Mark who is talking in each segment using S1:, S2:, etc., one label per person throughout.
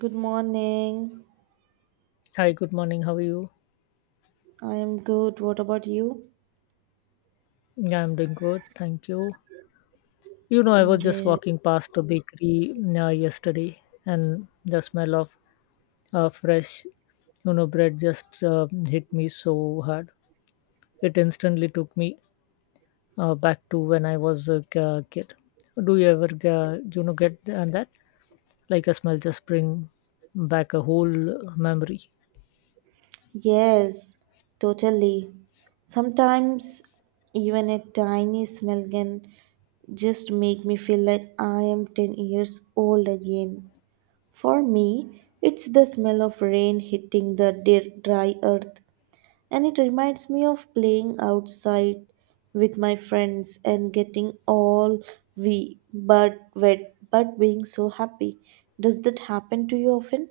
S1: Good morning.
S2: Hi, good morning. How are you?
S1: I am good. What about you?
S2: Yeah, I'm doing good. Thank you. You know, I
S1: Mm,
S2: was just
S1: yes.
S2: walking past a bakery yesterday, and the smell of fresh, you know, bread just hit me so hard. It instantly took me back to when I was a kid. Do you ever, you know, get th- and that? Like a smell just bring back a whole memory.
S1: Yes, totally. Sometimes even a tiny smell can just make me feel like I am 10 years old again. For me, it's the smell of rain hitting the dry earth. And it reminds me of playing outside with my friends and getting all we but wet but being so happy. Does that happen to you often?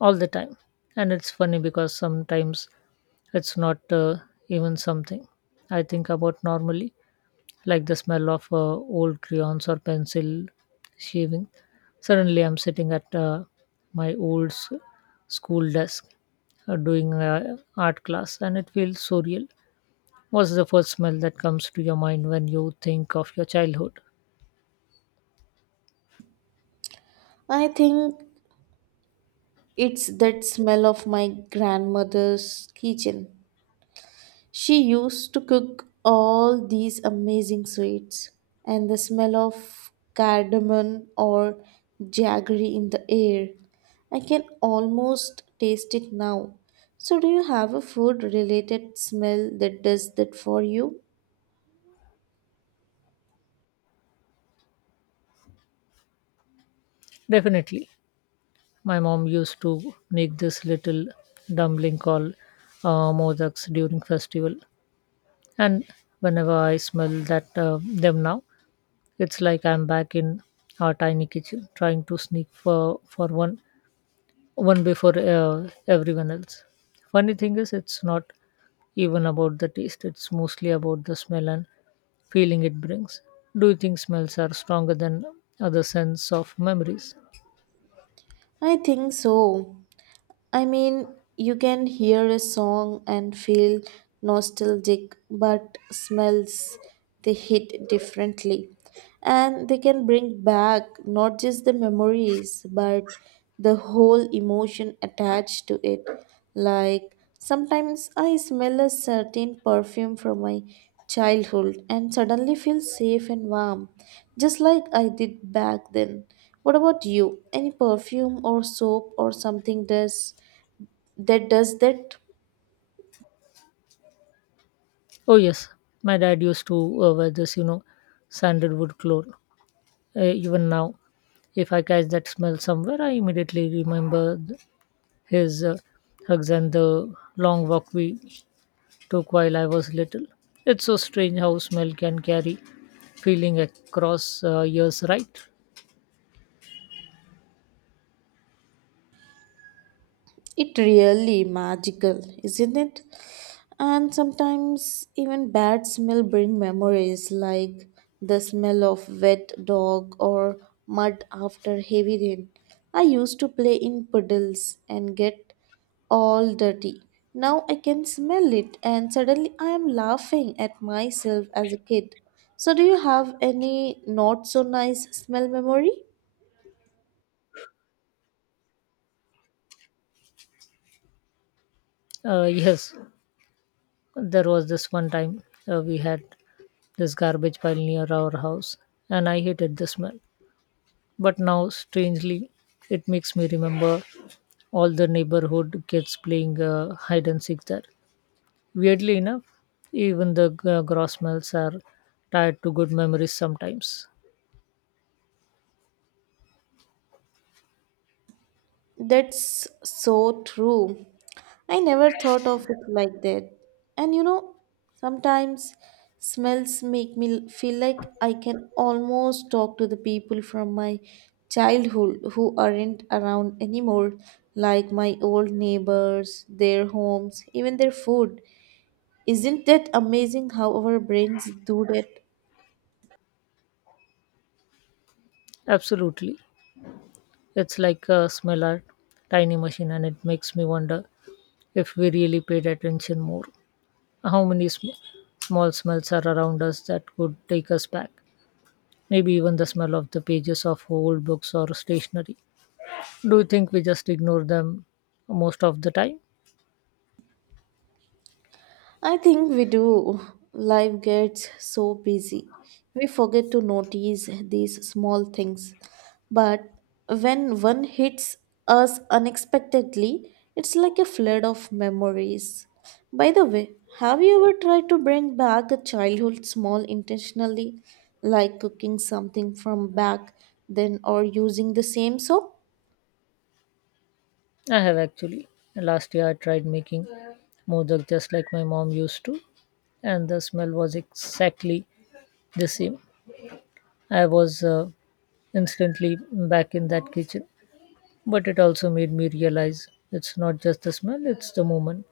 S2: All the time, and it's funny because sometimes it's not even something I think about normally, like the smell of old crayons or pencil shaving. Suddenly I'm sitting at my old school desk doing art class, and it feels so real. What's the first smell that comes to your mind when you think of your childhood?
S1: I think it's that smell of my grandmother's kitchen. She used to cook all these amazing sweets, and the smell of cardamom or jaggery in the air. I can almost taste it now. So, do you have a food related smell that does that for you?
S2: Definitely. My mom used to make this little dumpling called modaks during festival, and whenever I smell that them now, it's like I'm back in our tiny kitchen trying to sneak for one before everyone else. Funny thing is, it's not even about the taste; it's mostly about the smell and feeling it brings. Do you think smells are stronger than other sense of memories?
S1: I think so. I mean, you can hear a song and feel nostalgic, but smells they hit differently. And they can bring back not just the memories, but the whole emotion attached to it. Like sometimes I smell a certain perfume from my childhood and suddenly feel safe and warm, just like I did back then. What about you? Any perfume or soap or something does? That does that
S2: Oh yes, my dad used to wear this, you know, sandalwood cologne. Even now, if I catch that smell somewhere, I immediately remember his hugs and the long walk we took while I was little. It's so strange how smell can carry feeling across years, right?
S1: it really magical isn't it and sometimes even bad smell bring memories like the smell of wet dog or mud after heavy rain I used to play in puddles and get all dirty now I can smell it and suddenly I am laughing at myself as a kid so do you have any not so nice smell memory.
S2: Yes, there was this one time we had this garbage pile near our house, and I hated the smell. But now, strangely, it makes me remember all the neighborhood kids playing hide and seek there. Weirdly enough, even the gross smells are tied to good memories sometimes.
S1: That's so true. I never thought of it like that. And you know, sometimes smells make me feel like I can almost talk to the people from my childhood who aren't around anymore, like my old neighbors, their homes, even their food. Isn't that amazing how our brains do that?
S2: Absolutely. It's like a smell art, tiny machine, and it makes me wonder if we really paid attention more. How many small smells are around us that could take us back? Maybe even the smell of the pages of old books or stationery. Do you think we just ignore them most of the time?
S1: I think we do. Life gets so busy. We forget to notice these small things. But when one hits us unexpectedly, it's like a flood of memories. By the way, have you ever tried to bring back a childhood small intentionally, like cooking something from back then or using the same soap?
S2: I have actually. Last year I tried making modak just like my mom used to, and the smell was exactly the same. I was instantly back in that kitchen, but it also made me realize it's not just the smell, it's the moment,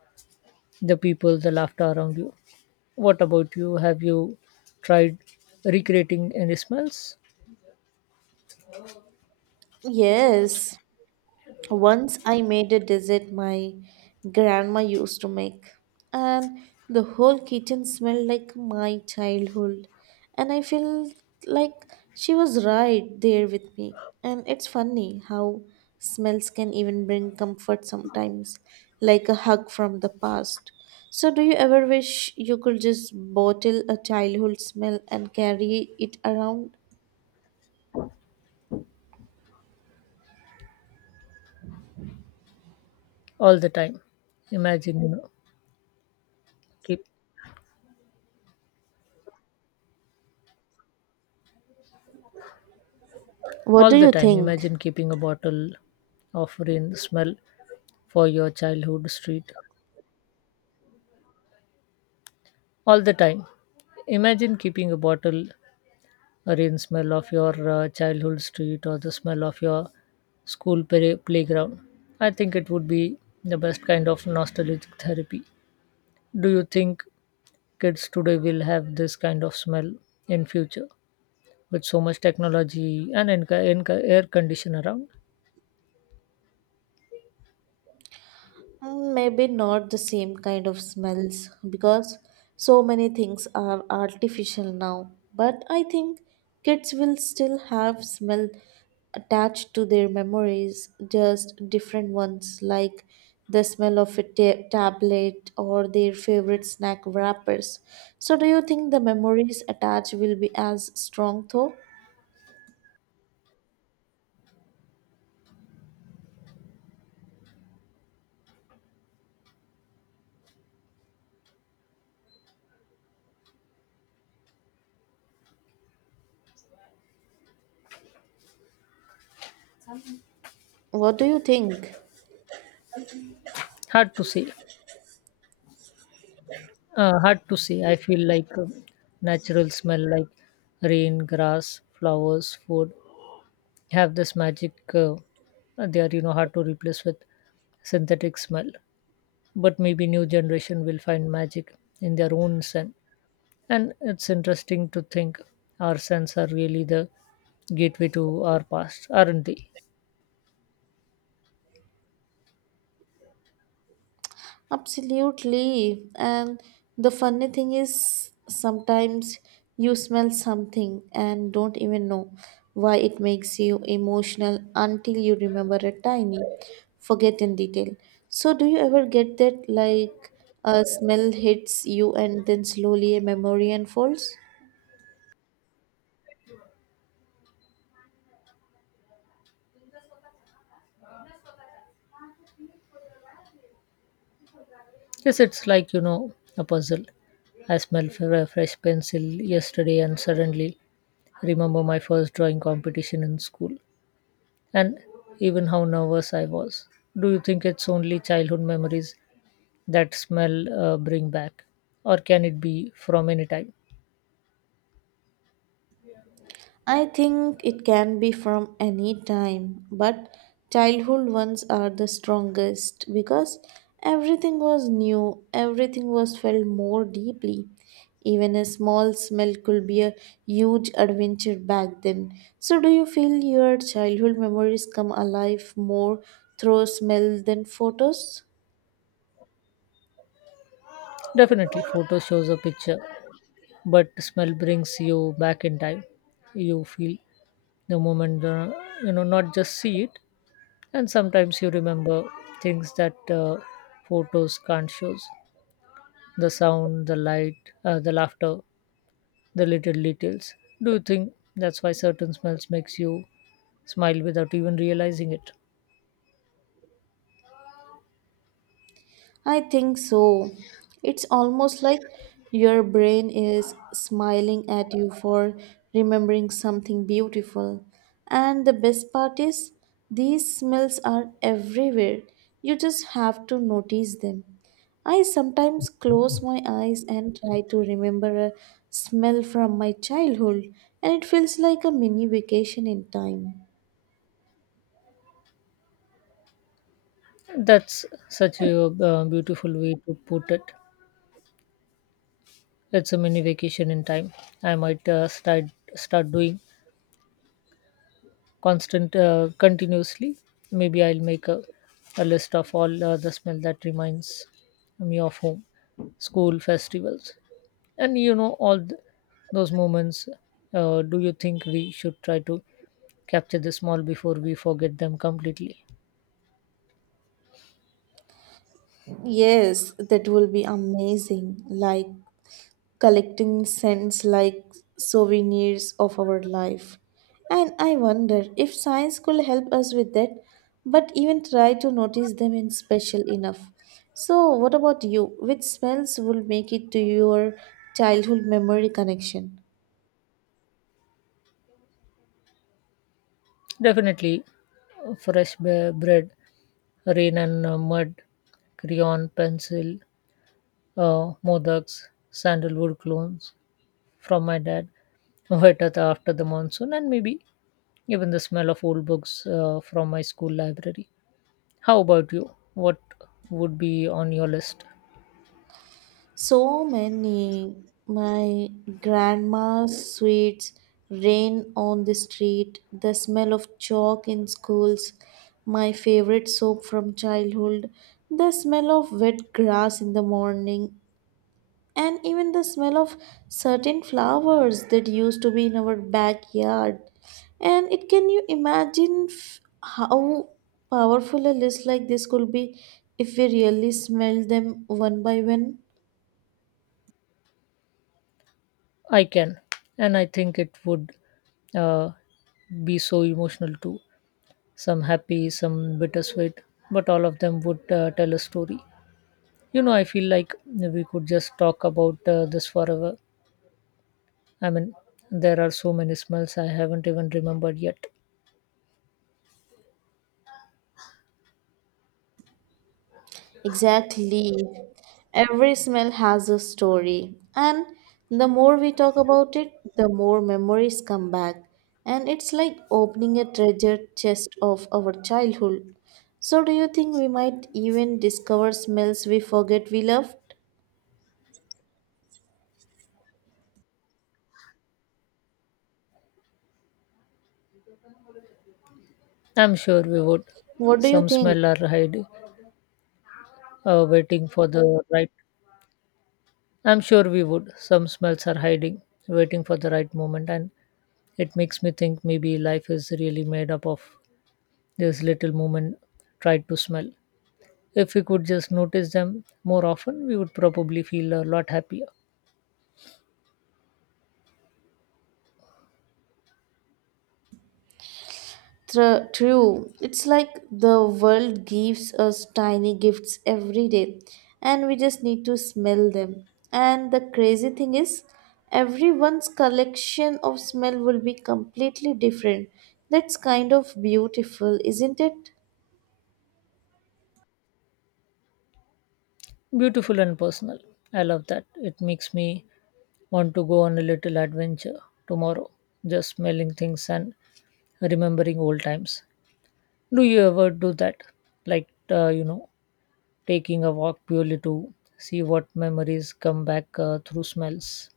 S2: the people, the laughter around you. What about you? Have you tried recreating any smells?
S1: Yes, once I made a dessert my grandma used to make, and the whole kitchen smelled like my childhood. And I feel like she was right there with me. And it's funny how smells can even bring comfort sometimes, like a hug from the past. So, do you ever wish you could just bottle a childhood smell and carry it around?
S2: All the time. Imagine, you know, keep
S1: What
S2: all
S1: do
S2: the
S1: you
S2: time.
S1: think?
S2: Imagine keeping a bottle of rain smell for your childhood street all the time. Imagine keeping a bottle or in smell of your childhood street or the smell of your school playground. I think it would be the best kind of nostalgic therapy. Do you think kids today will have this kind of smell in future with so much technology and air condition around?
S1: Mm, maybe not the same kind of smells because so many things are artificial now. But I think kids will still have smell attached to their memories, just different ones like the smell of a tablet or their favorite snack wrappers. So, do you think the memories attached will be as strong though? What do you think?
S2: Hard to say. Hard to say. I feel like natural smell like rain, grass, flowers, food have this magic. They are, you know, hard to replace with synthetic smell, but maybe new generation will find magic in their own scent. And it's interesting to think our scents are really the gateway to our past, aren't they?
S1: Absolutely. And the funny thing is, sometimes you smell something and don't even know why it makes you emotional until you remember a tiny, forget in detail. So, do you ever get that like a smell hits you and then slowly a memory unfolds?
S2: Yes, it's like, you know, a puzzle. I smelled a fresh pencil yesterday, and suddenly remember my first drawing competition in school, and even how nervous I was. Do you think it's only childhood memories that smell bring back, or can it be from any time?
S1: I think it can be from any time, but childhood ones are the strongest because everything was new, everything was felt more deeply. Even a small smell could be a huge adventure back then. So, do you feel your childhood memories come alive more through smell than photos?
S2: Definitely. Photo shows a picture, but smell brings you back in time. You feel the moment, you know, not just see it. And sometimes you remember things that photos can't show: the sound, the light, the laughter, the little details. Do you think that's why certain smells makes you smile without even realizing it?
S1: I think so. It's almost like your brain is smiling at you for remembering something beautiful. And the best part is, these smells are everywhere. You just have to notice them. I sometimes close my eyes and try to remember a smell from my childhood, and it feels like a mini vacation in time.
S2: That's such a beautiful way to put it. It's a mini vacation in time. I might start doing constant continuously. Maybe I'll make a list of all the smell that reminds me of home, school, festivals, and, you know, all those moments. Do you think we should try to capture the small before we forget them completely?
S1: Yes, that will be amazing. Like collecting scents like souvenirs of our life. And I wonder if science could help us with that, but even try to notice them in special enough. So, what about you? Which smells will make it to your childhood memory connection?
S2: Definitely, fresh bread, rain and mud, crayon, pencil, modaks, sandalwood clones from my dad, wet after the monsoon, and maybe even the smell of old books from my school library. How about you? What would be on your list?
S1: So many. My grandma's sweets, rain on the street, the smell of chalk in schools, my favorite soap from childhood, the smell of wet grass in the morning, and even the smell of certain flowers that used to be in our backyard. And it can you imagine how powerful a list like this could be if we really smelled them one by one?
S2: I can, and I think it would uh, be so emotional too. Some happy, some bittersweet, but all of them would tell a story. You know, I feel like we could just talk about this forever. I mean, there are so many smells I haven't even remembered yet.
S1: Exactly. Every smell has a story. And the more we talk about it, the more memories come back. And it's like opening a treasure chest of our childhood. So, do you think we might even discover smells we forget we loved?
S2: I'm sure we would.
S1: What do you
S2: Some
S1: think?
S2: smell are hiding, waiting for the right. I'm sure we would. Some smells are hiding, waiting for the right moment, and it makes me think maybe life is really made up of this little moment tried to smell. If we could just notice them more often, we would probably feel a lot happier.
S1: True. It's like the world gives us tiny gifts every day, and we just need to smell them. And the crazy thing is, everyone's collection of smell will be completely different. That's kind of beautiful, isn't it?
S2: Beautiful and personal. I love that. It makes me want to go on a little adventure tomorrow, just smelling things and remembering old times. Do you ever do that? Like, you know, taking a walk purely to see what memories come back through smells?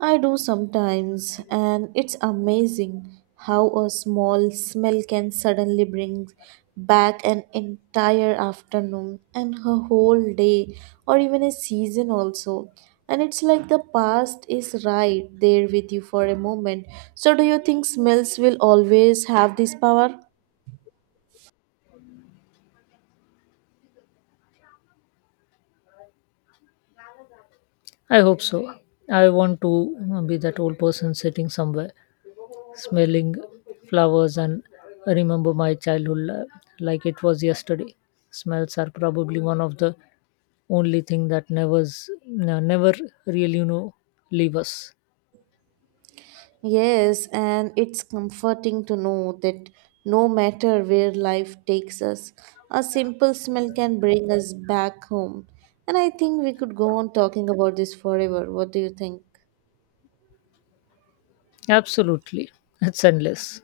S1: I do sometimes, and it's amazing how a small smell can suddenly bring back an entire afternoon and a whole day, or even a season, also. And it's like the past is right there with you for a moment. So, do you think smells will always have this power?
S2: I hope so. I want to be that old person sitting somewhere, smelling flowers and remember my childhood like it was yesterday. Smells are probably one of the only thing that never really, you know, leave us.
S1: Yes, and it's comforting to know that no matter where life takes us, a simple smell can bring us back home. And I think we could go on talking about this forever. What do you think?
S2: Absolutely. It's endless.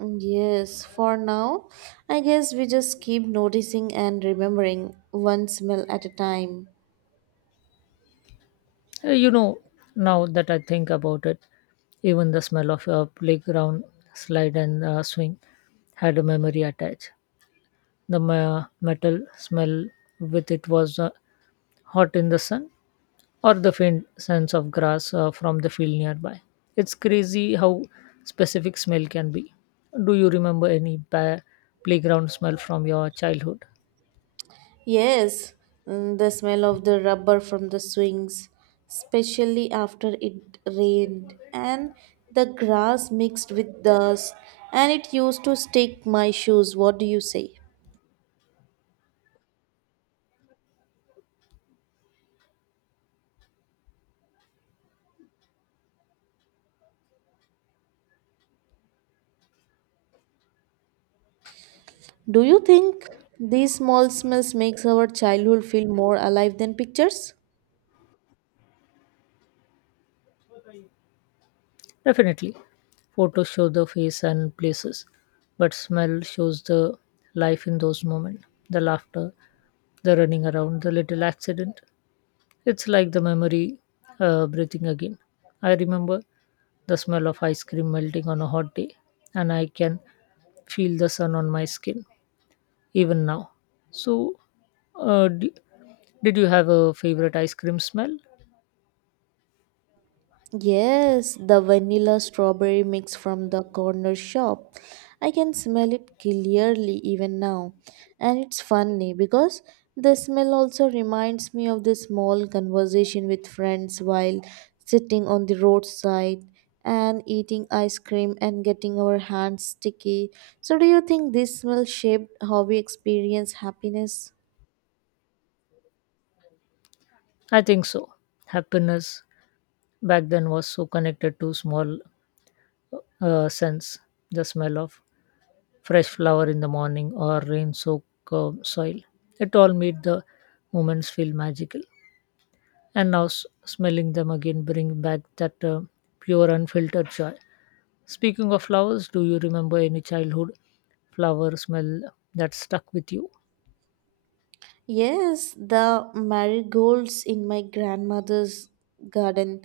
S1: Mm, yes, for now, I guess we just keep noticing and remembering one smell at a time.
S2: You know, now that I think about it, even the smell of a playground slide and swing had a memory attached. The metal smell with it was hot in the sun, or the faint sense of grass from the field nearby. It's crazy how specific smell can be. Do you remember any playground smell from your childhood?
S1: Yes, mm, the smell of the rubber from the swings, especially after it rained, and the grass mixed with dust, and it used to stick my shoes. What do you say? Do you think these small smells makes our childhood feel more alive than pictures?
S2: Definitely. Photos show the face and places, but smell shows the life in those moments: the laughter, the running around, the little accident. It's like the memory breathing again. I remember the smell of ice cream melting on a hot day, and I can feel the sun on my skin even now. So, uh, d- did you have a favorite ice cream smell?
S1: Yes, the vanilla strawberry mix from the corner shop. I can smell it clearly even now. And it's funny because the smell also reminds me of the small conversation with friends while sitting on the roadside and eating ice cream and getting our hands sticky. So, do you think this smell shaped how we experience happiness?
S2: I think so. Happiness back then was so connected to small scents, the smell of fresh flower in the morning or rain soaked soil. It all made the moments feel magical. And now smelling them again bring back that pure unfiltered joy. Speaking of flowers, do you remember any childhood flower smell that stuck with you?
S1: Yes, the marigolds in my grandmother's garden.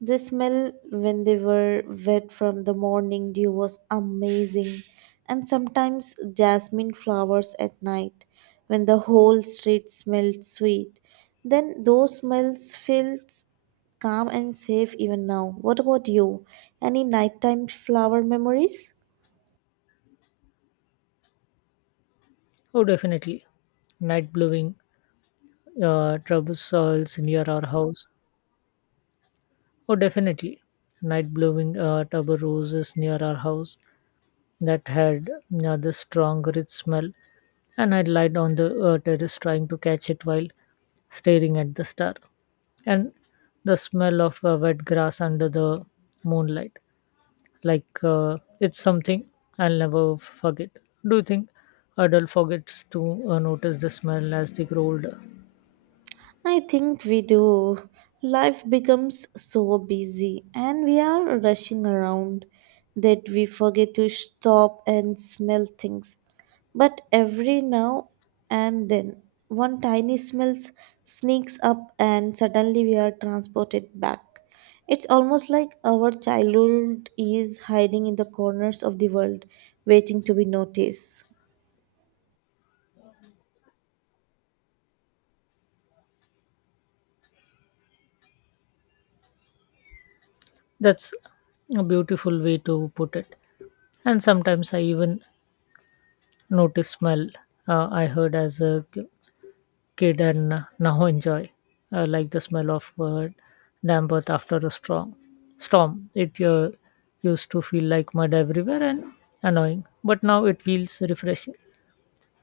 S1: The smell when they were wet from the morning dew was amazing, and sometimes jasmine flowers at night when the whole street smelled sweet. Then those smells felt calm and safe even now. What about you? Any nighttime flower memories?
S2: Oh, definitely. Night blowing trouble soils near our house. Oh, definitely. Night blowing trouble roses near our house that had this strong rich smell, and I lied on the terrace trying to catch it while staring at the star. And the smell of wet grass under the moonlight, like it's something I'll never forget. Do you think adult forgets to notice the smell as they grow older?
S1: I think we do. Life becomes so busy and we are rushing around that we forget to stop and smell things. But every now and then, one tiny smell sneaks up and suddenly we are transported back. It's almost like our childhood is hiding in the corners of the world, waiting to be noticed.
S2: That's a beautiful way to put it. And sometimes I even notice smell I heard as a kid and now enjoy, like the smell of damp earth after a strong storm. It used to feel like mud everywhere and annoying, but now it feels refreshing.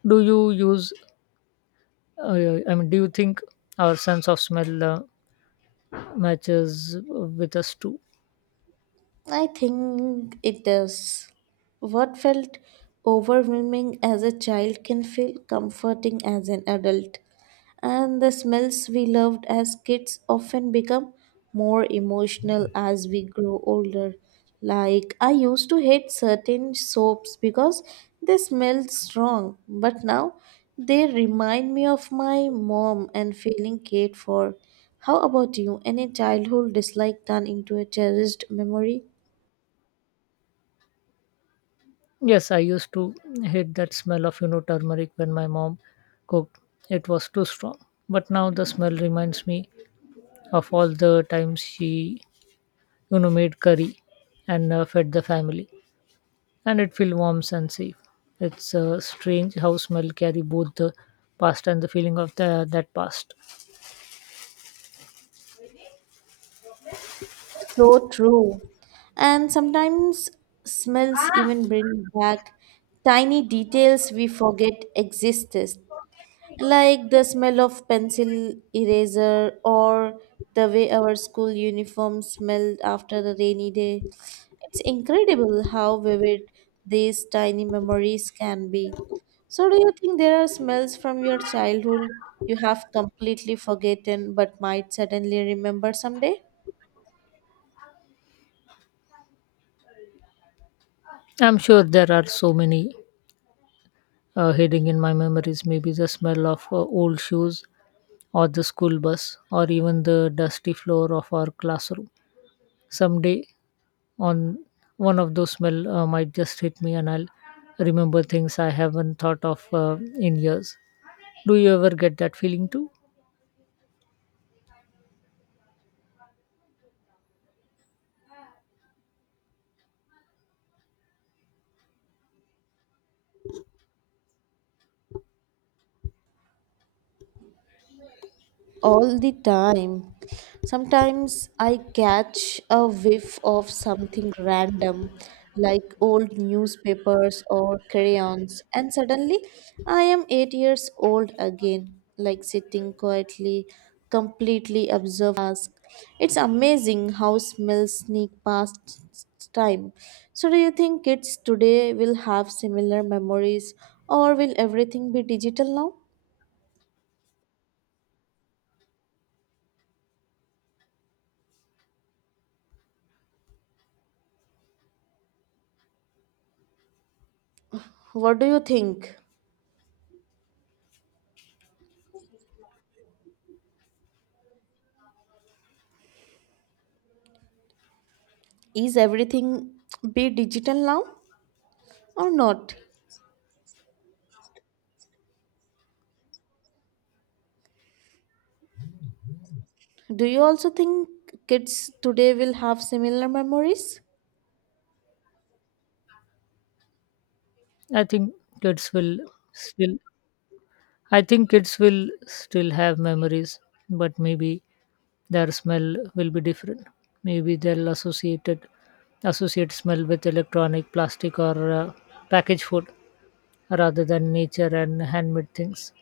S2: Do you use? I mean, do you think our sense of smell matches with us too?
S1: I think it does. What felt overwhelming as a child can feel comforting as an adult, and the smells we loved as kids often become more emotional as we grow older. Like, I used to hate certain soaps because they smelled strong, but now they remind me of my mom and feeling cared for. How about you? Any childhood dislike turned into a cherished memory?
S2: Yes, I used to hate that smell of, you know, turmeric when my mom cooked. It was too strong. But now the smell reminds me of all the times she, you know, made curry and fed the family, and it felt warm and safe. It's strange how smell carry both the past and the feeling of that past.
S1: So true. And sometimes smells even bring back tiny details we forget existed, like the smell of pencil eraser or the way our school uniform smelled after a rainy day. It's incredible how vivid these tiny memories can be. So, do you think there are smells from your childhood you have completely forgotten but might suddenly remember someday?
S2: I'm sure there are so many hidden in my memories. Maybe the smell of old shoes or the school bus or even the dusty floor of our classroom. Someday on one of those smell might just hit me, and I'll remember things I haven't thought of in years. Do you ever get that feeling too?
S1: All the time. Sometimes I catch a whiff of something random like old newspapers or crayons, and suddenly I am 8 years old again, like sitting quietly, completely absorbed. In the task. It's amazing how smells sneak past time. So, do you think kids today will have similar memories, or will everything be digital now? What do you think? Is everything be digital now or not? Do you also think kids today will have similar memories?
S2: I think kids will still I think kids will still have memories, but maybe their smell will be different. Maybe they'll associate smell with electronic, plastic, or packaged food rather than nature and handmade things.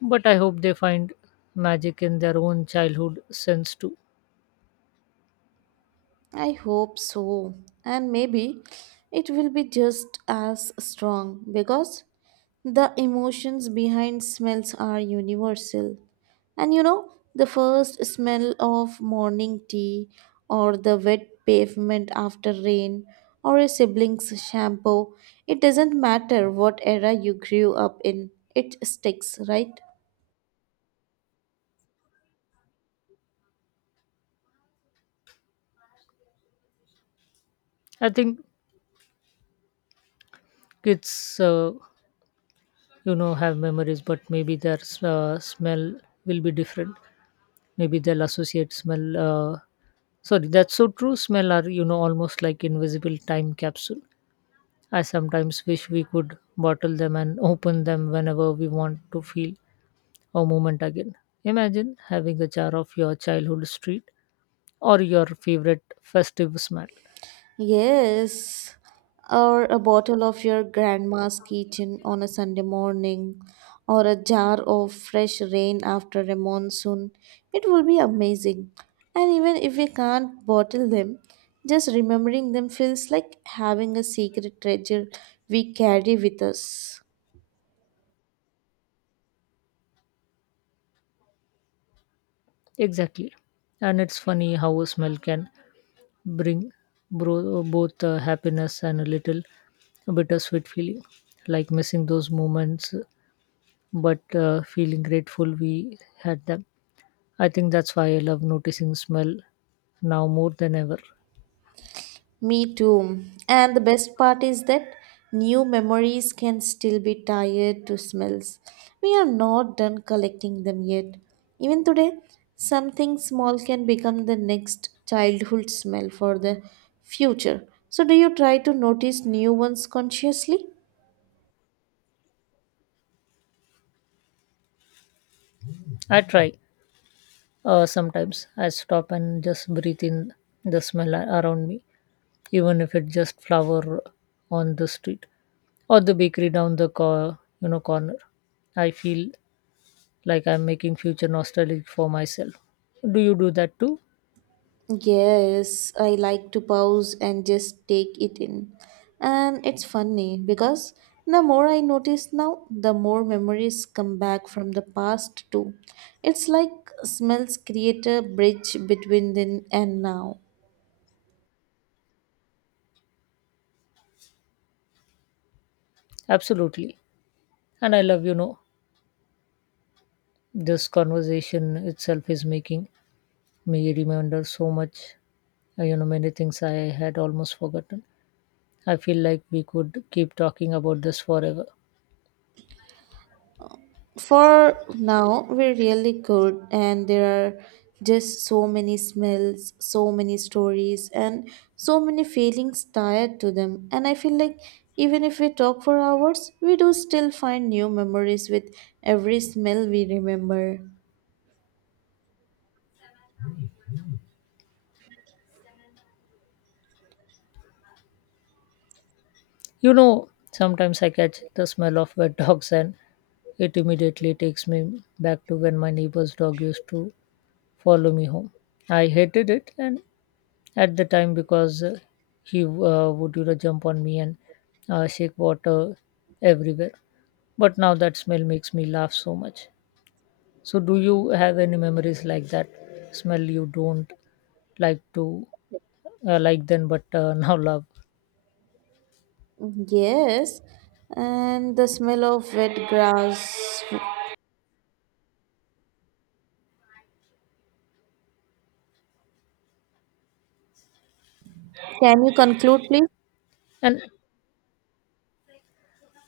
S2: But I hope they find magic in their own childhood sense too.
S1: I hope so. And maybe it will be just as strong because the emotions behind smells are universal. And you know, the first smell of morning tea, or the wet pavement after rain, or a sibling's shampoo, it doesn't matter what era you grew up in, it sticks, right?
S2: I think kids, you know, have memories, but maybe their smell will be different. Maybe they'll associate smell. Sorry, that's so true. Smell are, you know, almost like invisible time capsule. I sometimes wish we could bottle them and open them whenever we want to feel a moment again. Imagine having a jar of your childhood street or your favorite festive smell.
S1: Yes, or a bottle of your grandma's kitchen on a Sunday morning, or a jar of fresh rain after a monsoon. It will be amazing. And even if we can't bottle them, just remembering them feels like having a secret treasure we carry with us.
S2: Exactly. And it's funny how a smell can bring both happiness and a little bittersweet feeling, like missing those moments but feeling grateful we had them. I think that's why I love noticing smell now more than ever.
S1: Me too. And the best part is that new memories can still be tied to smells. We are not done collecting them yet. Even today, something small can become the next childhood smell for the future. So, do you try to notice new ones consciously?
S2: I try sometimes. I stop and just breathe in the smell around me, even if it's just flower on the street or the bakery down the you know corner. I feel like I'm making future nostalgic for myself. Do you do that too?
S1: Yes, I like to pause and just take it in. And it's funny because the more I notice now, the more memories come back from the past too. It's like smells create a bridge between then and now.
S2: Absolutely. And I love, you know, this conversation itself is making me remember so much. You know, many things I had almost forgotten. I feel like we could keep talking about this forever.
S1: For now, we are really good, and there are just so many smells, so many stories, and so many feelings tied to them. And I feel like even if we talk for hours, we do still find new memories with every smell we remember.
S2: You know, sometimes I catch the smell of wet dogs, and it immediately takes me back to when my neighbor's dog used to follow me home. I hated it and at the time because he would, you know, jump on me and shake water everywhere. But now that smell makes me laugh so much. So do you have any memories like that, smell you don't like to like then but now love?
S1: Yes, and the smell of wet grass. Can you conclude, please?
S2: And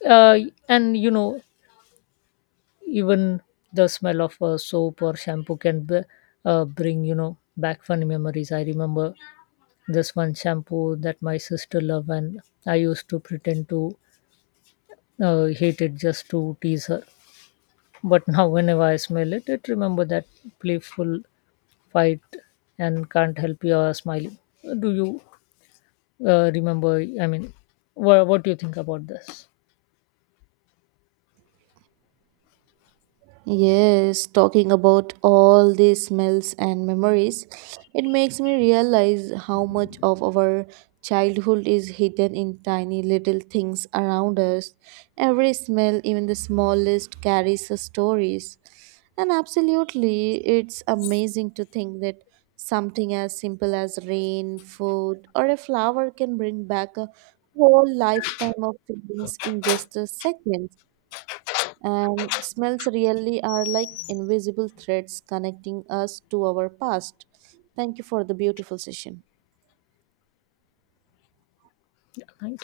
S2: uh, you know, even the smell of soap or shampoo can bring, you know, back funny memories. I remember this one shampoo that my sister loved, and I used to pretend to hate it just to tease her. But now whenever I smell it, it remember that playful fight and can't help you smiling. Do you remember I mean wha what do you think about this?
S1: Yes, talking about all these smells and memories, it makes me realize how much of our childhood is hidden in tiny little things around us. Every smell, even the smallest, carries a stories. And absolutely, it's amazing to think that something as simple as rain, food, or a flower can bring back a whole lifetime of feelings in just a second. And smells really are like invisible threads connecting us to our past. Thank you for the beautiful session.
S2: Yeah, thank